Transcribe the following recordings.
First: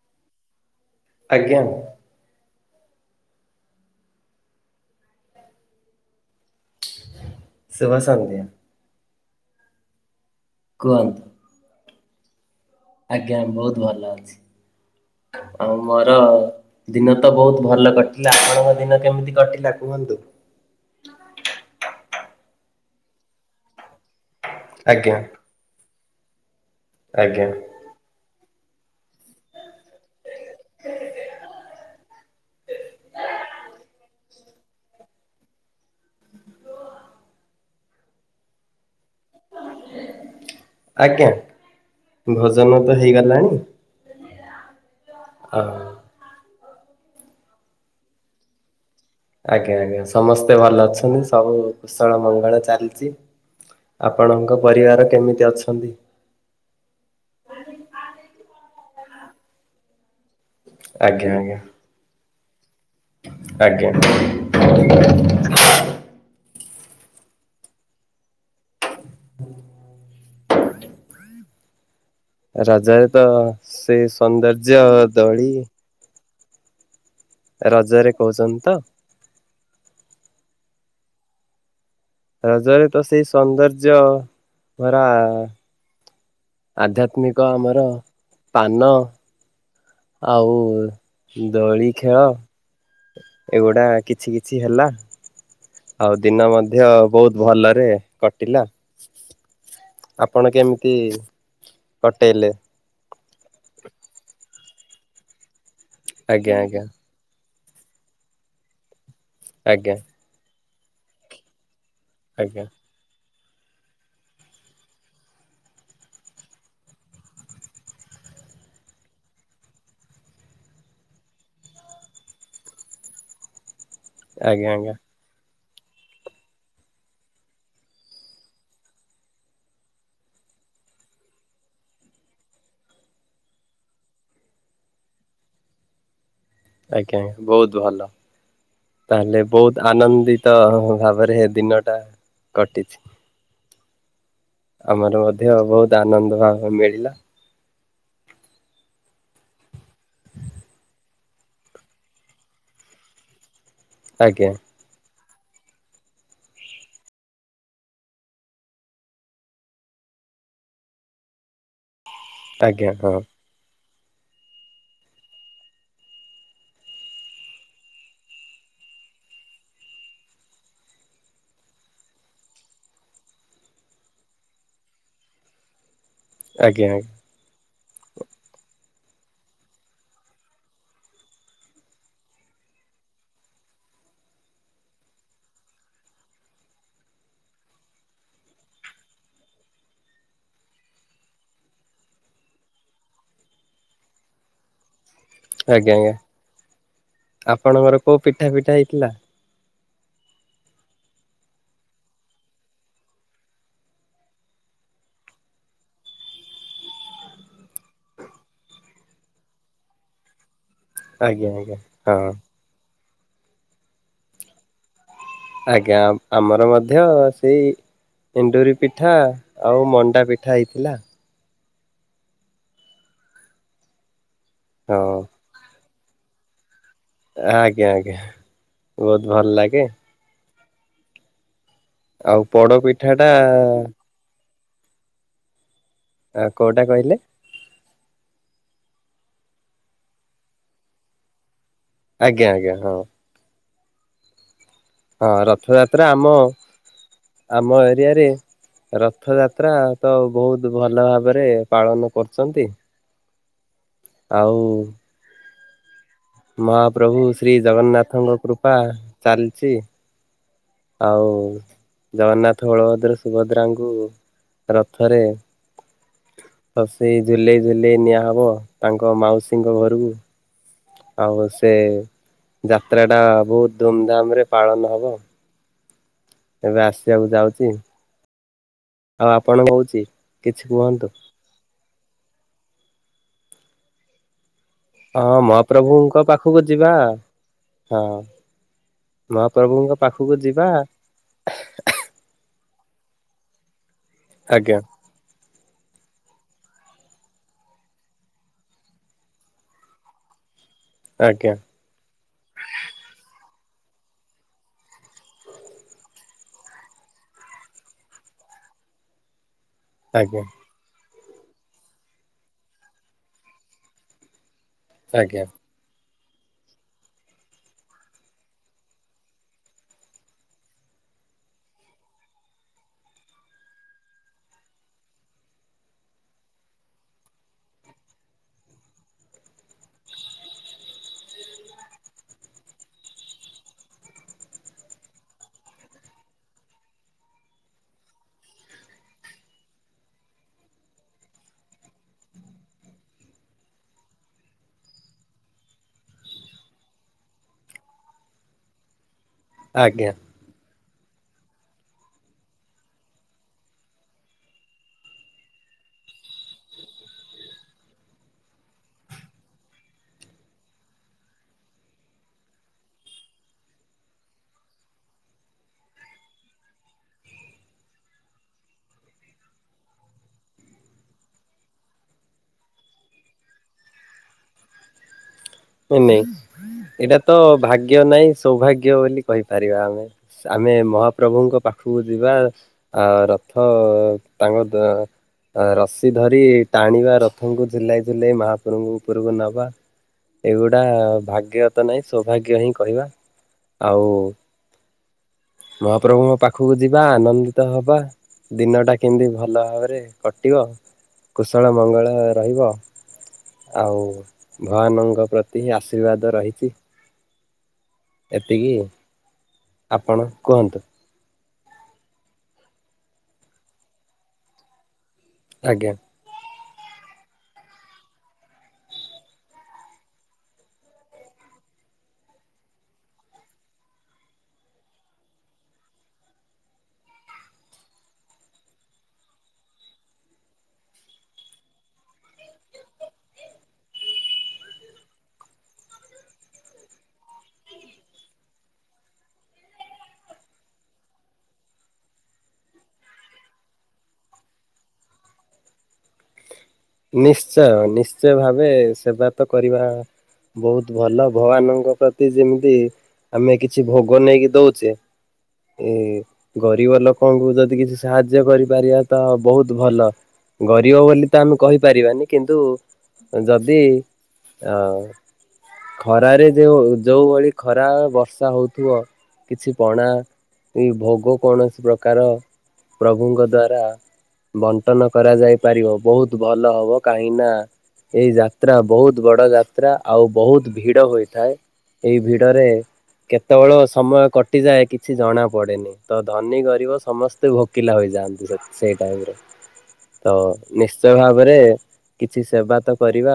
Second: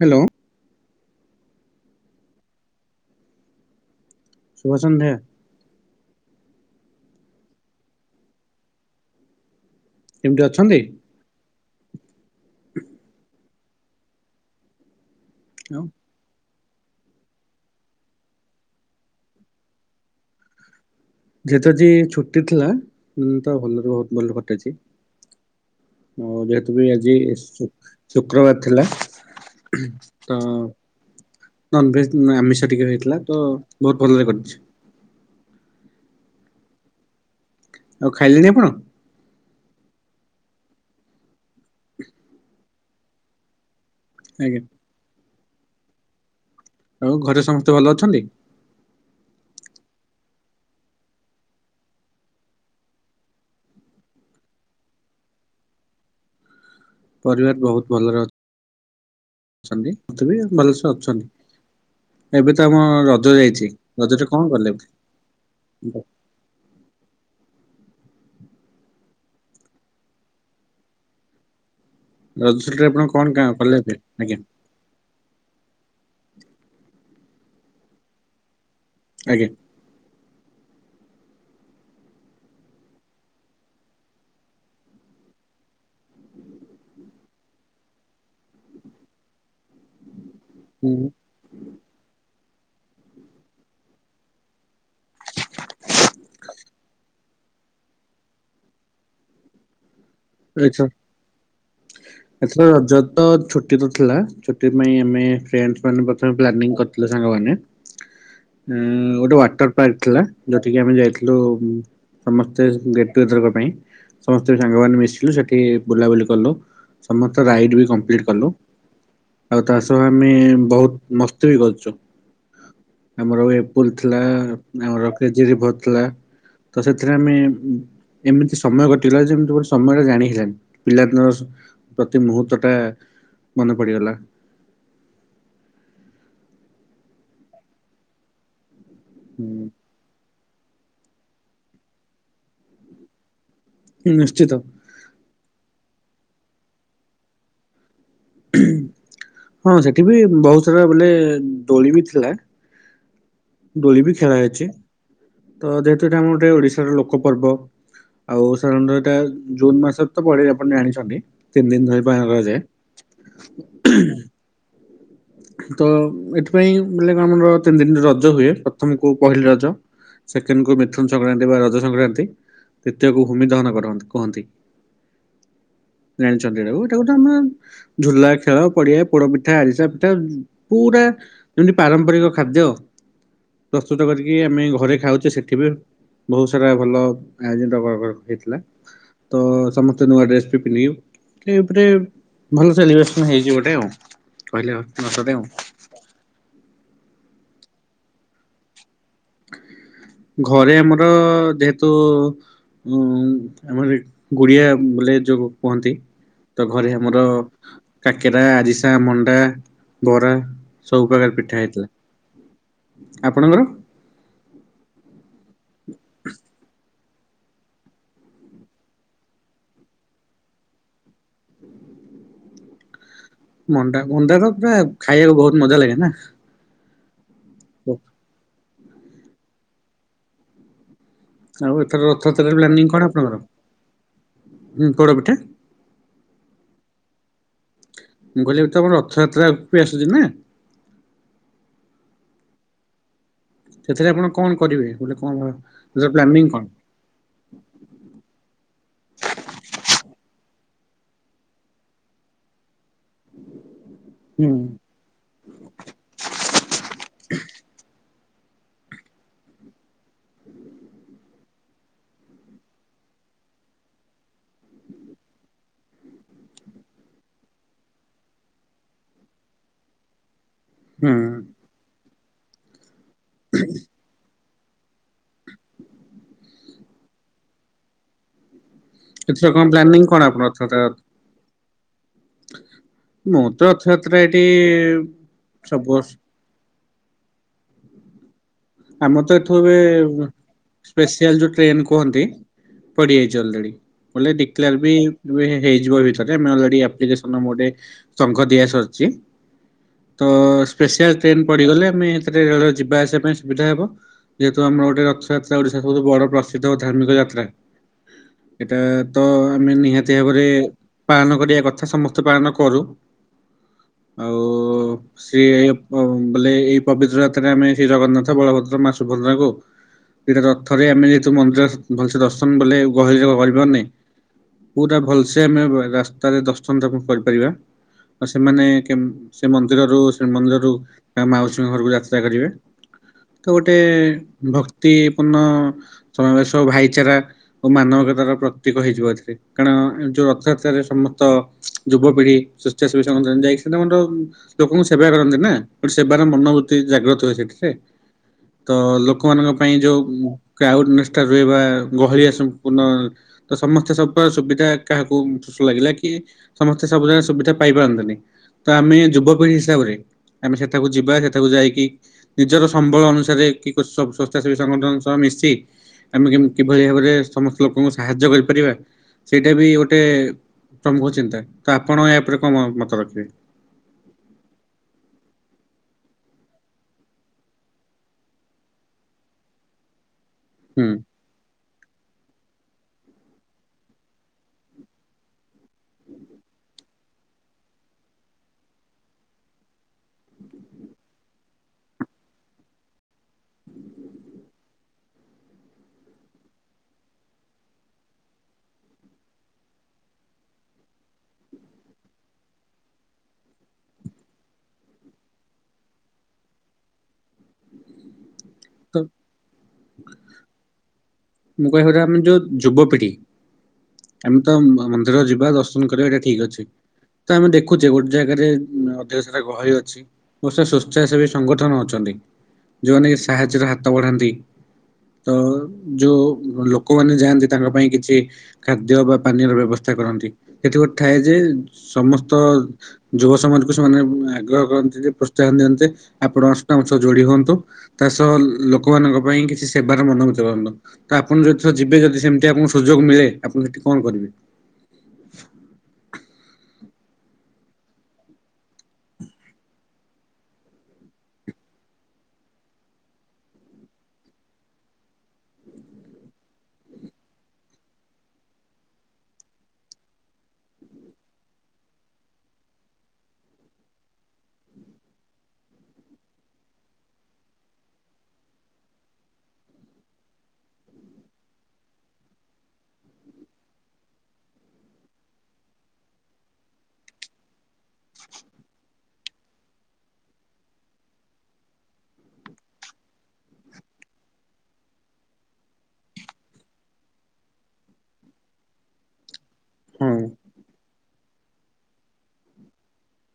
Hello. ଆଜ୍ଞା। ସୁୁଭସନ୍ଧ୍ୟା। ଶୁଭସନ୍ଧ୍ୟା। କେମିତି ଅଛନ୍ତି? ଆଜ୍ଞା ବହୁତ ଭଲ ଅଛି ଆଉ ମୋର ଦିନ ତ ବହୁତ ଭଲ କଟିଲା ଆପଣଙ୍କ ଦିନ କେମିତି କଟିଲା କୁହନ୍ତୁ? ଯେହେତୁ ଆଜି ଛୁଟି ଥିଲା ତ ଭଲରେ ବହୁତ ଭଲ କ ଆଜ୍ଞା। ଅ ଆଉ ଯେହେତୁ ବି ଆଜି ଆଜ୍ଞା ଶୁକ ଶୁକ୍ରବାର ଥିଲା ହ ନନଭେଜ୍ ମ୍ ଆମିଷ ଟିକେ ହେଇଥିଲା ତ ବହୁତ ଭଲରେ କଟିଛି। ଆଉ ଖାଇଲେନି ଆପଣ? ଆଜ୍ଞା, ଭୋଜନ ତ ହେଇଗଲାଣି ଆଜ୍ଞା ହ ଆଉ ଘରେ ସମସ୍ତେ ଭଲ ଅଛନ୍ତି? ଆଜ୍ଞା ଆଜ୍ଞା, ସମସ୍ତେ ଭଲ ଅଛନ୍ତି ସବୁ କୁଶଳ ମଙ୍ଗଳ ଚାଲିଛି ଆପଣଙ୍କ ପରିବାର କେମିତି ଅଛନ୍ତି? ପରିବାର ବହୁତ ଭଲରେ ଅ ଅଛନ୍ତି, ମତେ ବି ଭଲସ ଆଜ୍ଞା ଆଜ୍ଞା ଅଛନ୍ତି। ଏବେ ତ ଆମ ରଜ ଯାଇଛି, ଆଜ୍ଞା ରଜରେ କଣ କଲେ ଏ ରଜ ଛୁଟିରେ ଆପଣ ରଜରେ ତ କଣ କା- କଲେ ଏବେ ସେ ଆଜ୍ଞା ସୌନ୍ଦର୍ଯ୍ୟ ଦଳି ରଜରେ କହୁଛନ୍ତି ତ ଆଜ୍ଞା ରଜରେ ତ ସେଇ ସୌନ୍ଦର୍ଯ୍ୟ ଭରା ଆଧ୍ୟାତ୍ମିକ ଆମର ପାନ ହୁଁ ଆଉ ଦଳି ଖେଳ ଏଗୁଡା କିଛି କିଛି ହେଲା ଆଉ ଦିନ ମଧ୍ୟ ବହୁତ ଭଲରେ କଟିଲା। ଆପଣ ଏଛ କେମିତି କଟେଇଲେ? ଏଥର ରଜ ଛୁଟି ତ ଥିଲା, ଛୁଟି ପାଇଁ ଆମେ ଫ୍ରେଣ୍ଡସ ମାନଙ୍କ ସହ ଆଜ୍ଞା ପ୍ଲାନିଂ ଆଜ୍ଞା କରିଥିଲେ, ସାଙ୍ଗମାନେ ଉଁ ଗୋଟେ ୱାଟର ଆଜ୍ଞା ପାର୍କ ଥିଲା, ଯୋଉଠିକିି ଆମେ ଯାଇଥିଲୁ ସମସ୍ତେ ଆଜ୍ଞା ଗେଟ ଟୁଗେଦର ପାଇଁ ସମସ୍ତେ ସାଙ୍ଗମାନେ ମିଶ ସେଠି ବୁଲାବୁଲି କଲୁ, ସମସ୍ତ ରାଇଡ ବି କମ୍ପ୍ଲିଟ କଲୁ ଆଉ ତା ସହ ଆମେ ବହୁତ ମସ୍ତି ବି କରୁଛୁ। ଆମର ଏ ବୁଲ ଥିଲା। ଆଜ୍ଞା ଆଜ୍ଞା ଆମର କେଜରି ଭଦ। [unintelligible] ତ ସେଥିରେ ଆମେ ଏମିତି ସମୟ କଟିଗଲା ଯେମତି ଗୋଟେ ସମୟଟା ଜା ପିଲାଦିନ ପ୍ରତି ମୁହୂର୍ତ୍ତ ଟା ମନେ ପଡିଗଲା। [inaudible] ଆଜ୍ଞା ଆଜ୍ଞା, ବହୁତ ଭଲ, ତାହେଲେ ହୁଁ ବହୁତ ଆନନ୍ଦିତ ତ ଭାବରେ ଦିନ ଟା କଟିଛି। ହୁଁ। [unintelligible] ଆମର ମଧ୍ୟ ବହୁତ ଆନନ୍ଦ ଭାବ ମିଳିଲା। ହଁ ସେଠି ବି ବହୁତ ସାରା ବୋଇଲେ ଦୋଳି ବି ଥିଲା। ଦୋଳି ବି ଖେଳା ଆଜ୍ଞା ହୋଇଛି। ତ ଯେହେତୁ ଆମର ଗୋଟେ ଓଡିଶାର ଲୋକ ପର୍ବ ଆଉ ସାଧାରଣତଃ ଏଟା ଜୁନ ମାସରେ ତ ପଡେ ଆପଣ ଜାଣିଛନ୍ତି। ତିନି ଦିନ ଧରି। ଉପାୟ ନଗ ଯେ। ଆଜ୍ଞା ହଁ [unintelligible] ତ ଏଥିପାଇଁ ମ [unintelligible] କ ଆମର ତିନି ତିନି ରଜ ହୁଏ ପ୍ରଥମକୁ ପହିଲି ରଜ। ସେକେଣ୍ଡକୁ ମିଥୁନ ସଂକ୍ରାନ୍ତି ବା ରଜ ସଂକ୍ରାନ୍ତି ଦ୍ୱିତୀୟକୁ ଭୂମି ଦହନ କରନ୍ତି କୁହନ୍ତି। ଜାଣିଛନ୍ତି ଆଜ୍ଞା ଏଇଟାକୁ ତ, ଆଜ୍ଞା ଆମର ଝୁଲା, ଖେଳ ପଡିଆ, ପୋଡ ପିଠା, ଆରିସା। ଏଟା ପୁରା ଯେମତି ପାରମ୍ପରିକ ଖାଦ୍ୟ। ପ୍ରସ୍ତୁତ କରିକି ଆମେ ଘରେ ଖାଉଛେ ସେଠି ବି ବହୁତ ସାରା ଭଲ ଆୟୋଜିତ ହେଇଥିଲା। ତ ସମସ୍ତେ ନୂଆ ଡ୍ରେସ୍ ବି ପିନ୍ଧିବୁ। ଟେ ଭଲ ସେଲିବ୍ରେସନ ହେଇଛି ଗୋଟେ ଆଉ, କହିଲେ ଆଉ ବସ ଦେଉ। ଆଜ୍ଞା ଆଜ୍ଞା [unintelligible] ଆପଣଙ୍କର କୋଉ ପିଠା ପିଠା ହେଇଥିଲା? ଘରେ ଆମର ଯେହେତୁ। ଉଁ ଆମର ଗୁଡିଆ ବୋଲେ ଯୋଉ କୁହନ୍ତି। ତ ଘରେ ଆମର କାକେରା, ଆରିସା, ମଣ୍ଡା, ବରା। ସବୁପକାର ଆଜ୍ଞା ପିଠା ଆଜ୍ଞା ହେଇଥିଲା। ହଁ ଆପଣଙ୍କର ଆଜ୍ଞା ଆମର ମଧ୍ୟ। ମଧ୍ୟ ସେଇ ଏଣ୍ଡୁରି ପିଠା ଆଉ ମଣ୍ଡା ପିଠା ହେଇଥିଲା। ମଣ୍ଡା ମଣ୍ଡାର ପୁରା ହଁ ଖାଇବାକୁ ବହୁତ ମଜା ଲାଗେ ନା? ଆଜ୍ଞା ଆଜ୍ଞା ବହୁତ ଭଲ ଲାଗେ। ଆଉ ଏଥର ଆଉ ରଥଯାତ୍ରା ପୋଡ ପ୍ଲାନିଂ କ ଣ ପିଠା ଟା ଆପଣଙ୍କର ଉଁ ପୋଡ଼ପିଠା? ଆ କୋଉଟା କହିଲେ? ମୁଁ କହିଲି ତମର ରଥଯାତ୍ରା ଅଗୁକୁ ବି ଆସୁଚି ନା। ଆଜ୍ଞା ଆଜ୍ଞା ହଁ। ସେଥିରେ ଆପଣ କ ଣ ହଁ ରଥଯାତ୍ରା ଆମ ଆମ ଏରିଆରେ ରଥଯାତ୍ରା ତ ବହୁତ ବହୁତ ଭଲ ଭାବରେ ପାଳନ କରୁଚନ୍ତି। ହୁଁ ଆଉ ମହାପ୍ରଭୁ ଶ୍ରୀ ଜଗନ୍ନାଥଙ୍କ କୃପା ଚାଲିଚି। ଆଉ ଜଗନ୍ନାଥ ହଳଭଦ୍ର ସୁଭଦ୍ରାଙ୍କୁ ରଥରେ ହସେଇ ଝୁଲେଇ ଝୁଲେଇ ନିଆହବ ତାଙ୍କ ମାଉସୀଙ୍କ ଘରକୁ। ହୁଁ ଆଉ ସେ ଯାତ୍ରାଟା ବହୁତ ଧୁମଧାମରେ - ପାଳନ ହେବ। ଏବେ ଆସିବାକୁ ଯାଉଛି। ଆଉ କିଛିର ଆପଣ କଣ କହୁଛି ପ୍ଲାନିଂ କଣ ଆପଣ କିଛି ଅର୍ଥାତ। କୁହନ୍ତୁ। ମୁଁ ତ ରଥଯାତ୍ରା ଏଠି- ହଁ ସବୁ ବର୍ଷ ମହାପ୍ରଭୁଙ୍କ ପାଖକୁ ଯିବା ହଁ। ଆମର ତ ଏଠୁ ଏବେ ମହାପ୍ରଭୁଙ୍କ ପାଖକୁ ଯିବା। ସ୍ପେସିଆଲ ଯୋଉ ଟ୍ରେନ କୁହନ୍ତି- ପଡିଯାଇଛି ଅଲରେଡି ବୋଇଲେ ଡିକ୍ଳର ଆଜ୍ଞା ବି- ହେଇଯିବ ଭିତରେ ଆମେ ଅଲରେଡି ଆପ୍ଲିକେସନ୍ ର ଗୋଟେ ସଙ୍ଘ ଦିଆ ସରିଛି। ତ ସ୍ପେସିଆଲ ଟ୍ରେନ ଆଜ୍ଞା ପଡିଗଲେ ଆମେ ସେଥିରେ ରେଳ ଯିବା ଆସିବା ପାଇଁ- ସୁବିଧା ହବ। ଯେହେତୁ ଆମର ଗୋଟେ ରଥଯାତ୍ରା ଓଡିଶା ସବୁଠୁ ବଡ ପ୍ରସିଦ୍ଧ ଧାର୍ମିକ ଯାତ୍ରା। ଏଇଟା ତ ଆମେ ନିହାତି ଆଜ୍ଞା ଭାବରେ- ପାଳନ କରିବା କଥା ସମସ୍ତେ ପାଳନ କରୁ। ଆଉ- ତ ଆଜ୍ଞା ସିଏ ବୋଲେ ଏଇ ପବିତ୍ର ଯାତ୍ରାରେ ଆମେ ଏଠି ଜଗନ୍ନାଥ- ବଳଭଦ୍ର ମା ସୁଭଦ୍ରାଙ୍କୁ- ଏଇଠି ରଥରେ ଆମେ ଯେହେତୁ ମନ୍ଦିର ଭଲସେ ଦର୍ଶନ କଲେ ଗହଳି ରହିବନି। ପୁରା ଭଲସେ ଆମେ ରାସ୍ତାରେ ଦର୍ଶନ ଆମେ କରିପାରିବା ଆ ସେମାନେ ସେ ମନ୍ଦିରରୁ ଶ୍ରୀମନ୍ଦିରରୁ ମାଉସୀ ଘରକୁ ଯାତ୍ରା କରିବେ। ତ ଗୋଟେ ଭକ୍ତିପୂର୍ଣ୍ଣ ସମାବେଶ ଭାଇଚାରା ଓ ମାନବ। ପ୍ରତୀକ ହେଇଯିବ। ଏଥିରେ କାରଣ ଏ ଯୋଉ ରଥଯାତ୍ରାରେ ସମସ୍ତ ଯୁବପିଢି ସ୍ଵେଚ୍ଛାସେବି - ଯାଇକି ସେରା ଲୋକଙ୍କୁ ସେବା କରନ୍ତି ନା ଗୋଟେ ସେବାରେ ମନବ୍ରୁତି ଜାଗ୍ରତ ହୋଇଯାଏ। ତ ଲୋକମାନଙ୍କ ପାଇଁ ଯୋଉ ଆଜ୍ଞା। ଆୱାରନେସ - ସେଟା ରହିବା ଗହଳିଆ ସମ୍ପୂର୍ଣ୍ଣ ତ ସମସ୍ତେ ସ ସୁବିଧା କାହାକୁ ସୁଶ ଲାଗିଲା କି- ସମସ୍ତେ ସବୁ ଯାକ ସୁବିଧା ପାଇପାରନ୍ତିନି। ତ ଆମେ ଯୁବପିଢି ହିସାବରେ ଆମେ ସେଠାକୁ ଯିବା ସେଠାକୁ ଯାଇକି ନିଜର ସମ୍ବଳ ଅନୁସାରେ କି କୋ ସବ୍ ସ୍ଵେଛାସେବୀ ସଂଗଠନ ସହ ମିଶି ଆମେ କେମିତି କିଭଳି ଭାବରେ ସମସ୍ତ ଲୋକଙ୍କୁ ସାହାଯ୍ୟ କରିପାରିବା। ସେଇଟା ବି ଗୋଟେ ପ୍ରମୁଖ ଚିନ୍ତା ତ ଆପଣ ୟା ଉପରେ କଣ କଣ ମତ ରଖିବେ? ନା ନାଇଁ ଏଇଟା ତ ଭାଗ୍ୟ ନାଇଁ ସୌଭାଗ୍ୟ ବୋଲି କହିପାରିବା ଆମେ। ଆମେ ହୁଁ। ମହାପ୍ରଭୁଙ୍କ ପା ଖକୁ ଯିବା ଆ ରଥ ତାଙ୍କ ଦ ରଶି ଧରି ଟାଣିବା ରଥଙ୍କୁ ଝୁଲେଇ ଝୁଲେଇ ମହାପ୍ରଭୁଙ୍କ ଉପରକୁ ନବା। ଏଗୁଡା ଭାଗ୍ୟ ତ ନାଇଁ ସୌଭାଗ୍ୟ ହିଁ କହିବା। ଆଉ ମହାପ୍ରଭୁଙ୍କ ପାଖକୁ ଯିବା ଆନନ୍ଦିତ ହବା। ଦିନଟା କେମିତି ଭଲ ଭାବରେ କଟିବ କୁଶଳ ମଙ୍ଗଳ ରହିବ। ଆଉ ଭଗବାନଙ୍କ ପ୍ରତି ଆଶୀର୍ବାଦ ରହିଛି। ଏତିକି, ତ ଆପଣ କୁହନ୍ତୁ। ମୁଁ କହିବାକଥା ଆମେ ଯୋଉ ଯୁବପିଢି, ଆମେ ତ ଆମ୍ [inaudible] [inaudible] ଯିବା ଦର୍ଶନ ଆଜ୍ଞା। କରିବା ଏଇଟା ଠିକ୍ ଅଛି। ତ ଆମେ ଦେଖୁଛେ ଗୋଟେ ଜାଗାରେ ଅଧିକ ସାରା ଗହଳି ଅଛି [inaudible] ସ୍ଵେଚ୍ଛାସେବୀ ସଂଗଠନ ଅଛନ୍ତି, ଯୋଉମାନେ ସାହାଯ୍ୟର ହାତ ବଢାନ୍ତି ତ ଯୋଉ ଲୋକମାନେ ଯାଆନ୍ତି ତାଙ୍କ ପାଇଁ କିଛି ଖାଦ୍ୟ ବା ପାନୀୟର ବ୍ୟବସ୍ଥା କରନ୍ତି, ସେଥୁ ଥାଏ ଯେ ସମସ୍ତ ଯୁବ ସମାଜକୁ ସେମାନେ ଆଗ୍ରହ କରନ୍ତି ଯେ ପ୍ରୋତ୍ସାହନ ଦିଅନ୍ତି ଆପଣ ଅଷ୍ଟ [inaudible] ଯୋଡି ହୁଅନ୍ତୁ ତା ସହ ଲୋକମାନଙ୍କ ପାଇଁ କିଛି ସେବାର ମନୋମତ କରନ୍ତୁ। ତ ଆପଣ ଯଦି ଥରେ ଯିବେ ଯଦି ସେମିତି ଆପଣଙ୍କୁ ସୁଯୋଗ ମିଳେ ଆପଣ ସେଠି କଣ କରିବେ? [inaudible] ନିଶ୍ଚୟ ନିଶ୍ଚୟ ଭାବେ ସେବା ତ କରିବା ବହୁତ ଭଲ ଭଗବାନଙ୍କ ପ୍ରତି ଯେମିତି ଆମେ କିଛି ଭୋଗ ନେଇକି ଦଉଛେ ଏ ଗରିବ ଲୋକଙ୍କୁ ଯଦି କିଛି ସାହାଯ୍ୟ କରିପାରିବା ତ ବହୁତ୍ ଭଲ। ଗରିବ ବୋଲି ତ ଆମେ କହିପାରିବାନି କିନ୍ତୁ ଯଦି ଅଁ-ଅଁ ଖରାରେ ଯୋଉ, ଯୋଉ ଭଳି ଖରା ବର୍ଷା ହଉଥିବ କିଛି ପଣା ଏଇ ଭୋଗ କୌଣସି ପ୍ରକାର ପ୍ରଭୁଙ୍କ ଦ୍ଵାରା ବଣ୍ଟନ କରାଯାଇ ପାରିବ ବହୁତ୍ ଭଲ ହବ କାହିଁ ନା ଏଇ ଯାତ୍ରା ବହୁତ ବଡ ଯାତ୍ରା ଆଉ ବହୁତ୍ ଭିଡ ହୋଇଥାଏ। ଏଇ ଭିଡରେ କେତେବେଳ ସମୟ କଟିଯାଏ କିଛି ଜଣା ପଡେନି, ତ ଧନୀ ଗରିବ ସମସ୍ତେ ଭୋକିଲା ହୋଇ ଯାଆନ୍ତି, ସେଇ ଟାଇମରେ ତ ହଁ ନିଶ୍ଚ୍ ତ ଭାବରେ କିଛି ସେବା ତ କରିବା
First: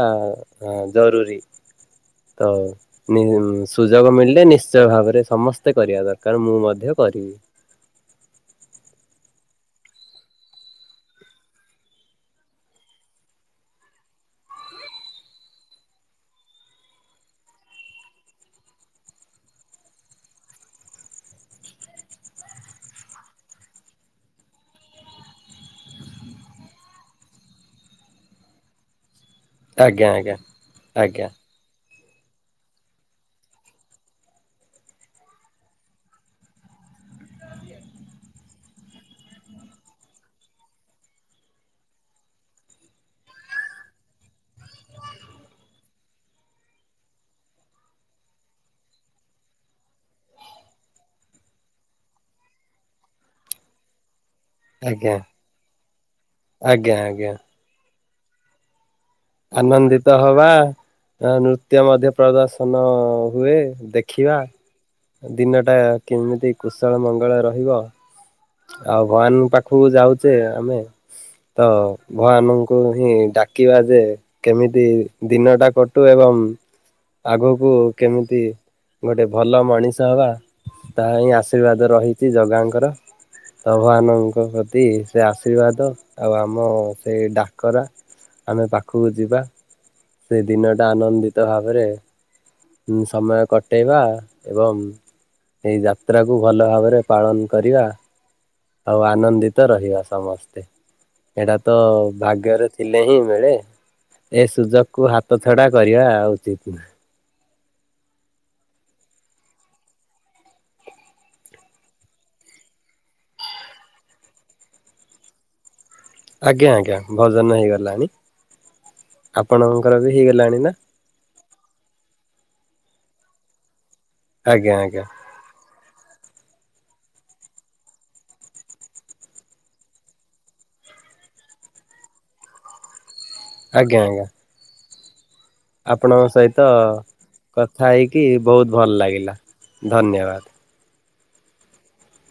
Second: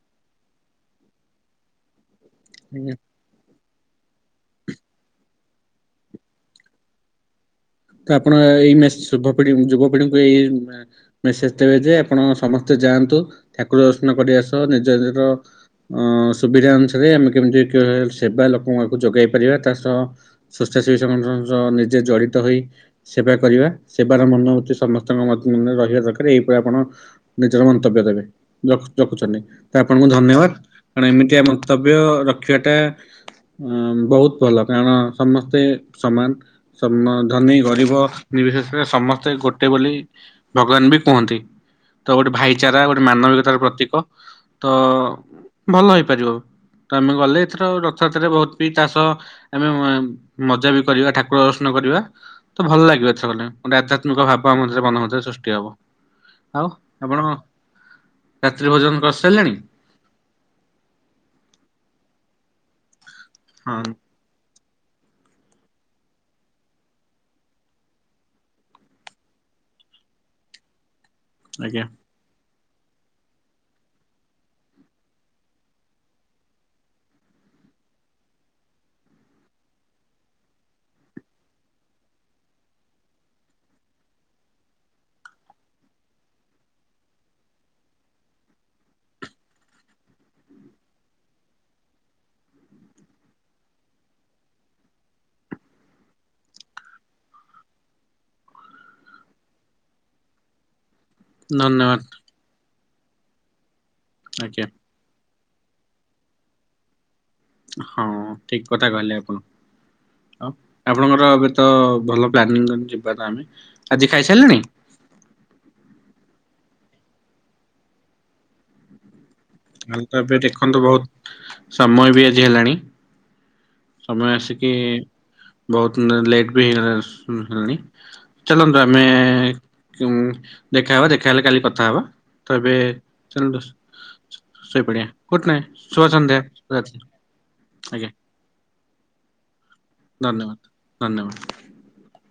ଜରୁରୀ। ତ ନିଇ [inaudible] ସୁଯୋଗ ମିଳିଲେ ନିଶ୍ଚୟ ଭାବରେ ସମସ୍ତେ କରିବା ଦରକାର, ମୁଁ ମଧ୍ୟ କରିବି। ତ ଆପଣ ଏଇ ମେସ୍ ଯୁବପିଢି ଯୁବପିଢିଙ୍କୁ ଏଇ ମେସେଜ୍ ଦେବେ ଯେ ଆପଣ ସମସ୍ତେ ଯାଆନ୍ତୁ, ଠାକୁର ଦର୍ଶନ କରିବା ସହ ନିଜ ନିର ଅଁ- ଅଁ ସୁବିଧା ଅନୁସାରେ ଆମେ କେମିତି କେ [inaudible] ସେବା ଲୋକ [inaudible] ଙ୍କୁ ଯୋଗାଇ ପାରିବା ତା ସହ ସ୍ୱେଚ୍ଛାସେବୀ ସଙ୍ଗଠନ ସହ ନିଜେ ଜଡ଼ିତ ହୋଇ ସେବା କରିବା, ସେବାର ମନୋବୃତ୍ତି ସମସ୍ତଙ୍କ ମଧ୍ୟରେ ରହିବା ଦରକାର ଏଇପରି ଆପଣ ନିଜର ମ ମନ୍ତବ୍ୟ ଦେବେ, ରଖୁ ରଖୁଛନ୍ତି ତ ଆପଣଙ୍କୁ ଆଜ୍ଞା ଆଜ୍ଞା ଧନ୍ୟବାଦ କାରଣ ଆଜ୍ଞା ଏମିତିଆ ମନ୍ତବ୍ ବ୍ୟ ରଖିବାଟା ଅଁ-ଅଁ ବହୁତ୍ ଭଲ କାରଣ ସମସ୍ତେ ସମାନ ସମଧ ଧନୀ ଗରିବ ନିର୍ବିଶେଷରେ ସମସ୍ତେ ଗୋଟେ ବୋଲି ଭଗବାନ ବି କୁହନ୍ତି। ତ ଗୋଟେ ଭାଇଚାରା ଗୋଟେ ମାନବିକତାର ପ୍ରତୀକ, ତ ଭଲ ହେଇପାରିବ। ତ ଆମେ ଗଲେ ଏଥର ରଥଯାତ୍ରାରେ ବହୁତ ବି ତା ସହ ଆମେ ମ-ମ ମଜା ବି କରିବା ଠାକୁର ଦର୍ଶନ କରିବା। ତ ଭଲ ଲାଗିବ ଏଥରଗଲେ ଗୋଟେ ଆଧ୍ୟାତ୍ମିକ ଭାବ୍ [inaudible] ମଧ୍ୟରେ ମନ ଆଜ୍ଞା ମଧ୍ୟରେ ସୃଷ୍ଟି ହବ, ଆଉ ଆଜ୍ଞା ଆପଣ ଆଜ୍ଞା ରାତ୍ରି ଭୋଜନ କରସ ଆନନ୍ଦିତ ହବା, ନୃତ୍ୟ ମଧ୍ୟ ପ୍ରଦର୍ଶନ ହୁଏ, ହଁ ଦେଖିବା ଦିନଟା କେମିତି କୁଶଳ ମଙ୍ଗଳ ରହିବ ଆଉ ଭଗବାନ ପାଖକୁ ଯାଉଛେ ଆମେ ତ ଆଜ୍ଞା ଭଗବାନୁ ଙ୍କୁ ହିଁ ଡାକିବା ଯେ କେମିତି ଦିନଟା କଟୁ ଏବଂ ଆଗକୁ କେମିତି ଗୋଟେ ଭଲ ମଣିଷ ହବା ତା ହିଁ ଆଶୀର୍ବାଦ ରହିଛି ଜଗାଙ୍କର। ଭଗବାନଙ୍କ ପ୍ରତି ସେ ଆଶୀର୍ବାଦ ଆଉ ଆମ ସେଇ ଡାକରା ଆମେ ପାଖକୁ ଯିବା ସେ ଦିନଟା ଆନନ୍ଦିତ ଭାବରେ ଉଁ ସମୟ କଟେଇବା ଏବଂ ଏଇ ଯାତ୍ରାକୁୁ ଭଲ ଭାବରେ ପାଳନ୍ କରିବା। ଆଉ ଆନନ୍ଦିତ ରହିବା ସମସ୍ତେ ଏଇଟା ତ ଧନ୍ୟବାଦ ଭାଗ୍ୟରେ ଥିଲେ ହିଁ ମିଳେ ଏ ଆଜ୍ଞା ସୁଯୋଗକୁୁ ହାତ ଛଡା କରିବା ଉଚିତ ନୁହେଁ। ହଁ ଠିକ କଥା କହିଲେ ଆପଣ। ଆଉ ଆପଣଙ୍କର ଏବେ ତ ଭଲ ପ୍ଲାନିଂ ଙ୍କ ଯିବାର ଆମେ। ଆଜି ଖାଇ ସାଇଲେଣି? ଆଜ୍ଞା ଆଜ୍ଞା ଭୋଜନ ହେଇଗଲାଣି। ଆପଣଙ୍କର ଆଉ ବି ତ ଏବେ ହେଇଗଲାଣି ନା ଦେଖନ୍ତୁ ବୋହୁତ୍ ସମୟ ବି ଆଜି ହେଲାଣି ସମୟ ଆସିକି ଆଜ୍ଞା ଆଜ୍ଞା ବୋହୁତ ଲେଟ୍ ବି ହେଇଗଲା ସୁ ହେଲାଣି ଚାଲନ୍ତୁ ଆମେ ଚୁଁ ଦେଖାହବ ଦେଖାହେଲେ କାଲି କଥା ହବା ତ ଏବେ ଆଜ୍ଞା ଆଜ୍ଞା ଶୋଇପଡିବା। ଗୁଡ୍ ନାଇଟ୍ ଶୁଭ ଆପଣଙ୍କ ସନ୍ଧ୍ୟା ସହିତ ରାତ୍ରି କଥା ଆଜ୍ଞା ହେଇକି ବୋହୁତ ଭଲ ଲାଗିଲା ଧନ୍ୟବାଦ। ଧନ୍ୟବାଦ।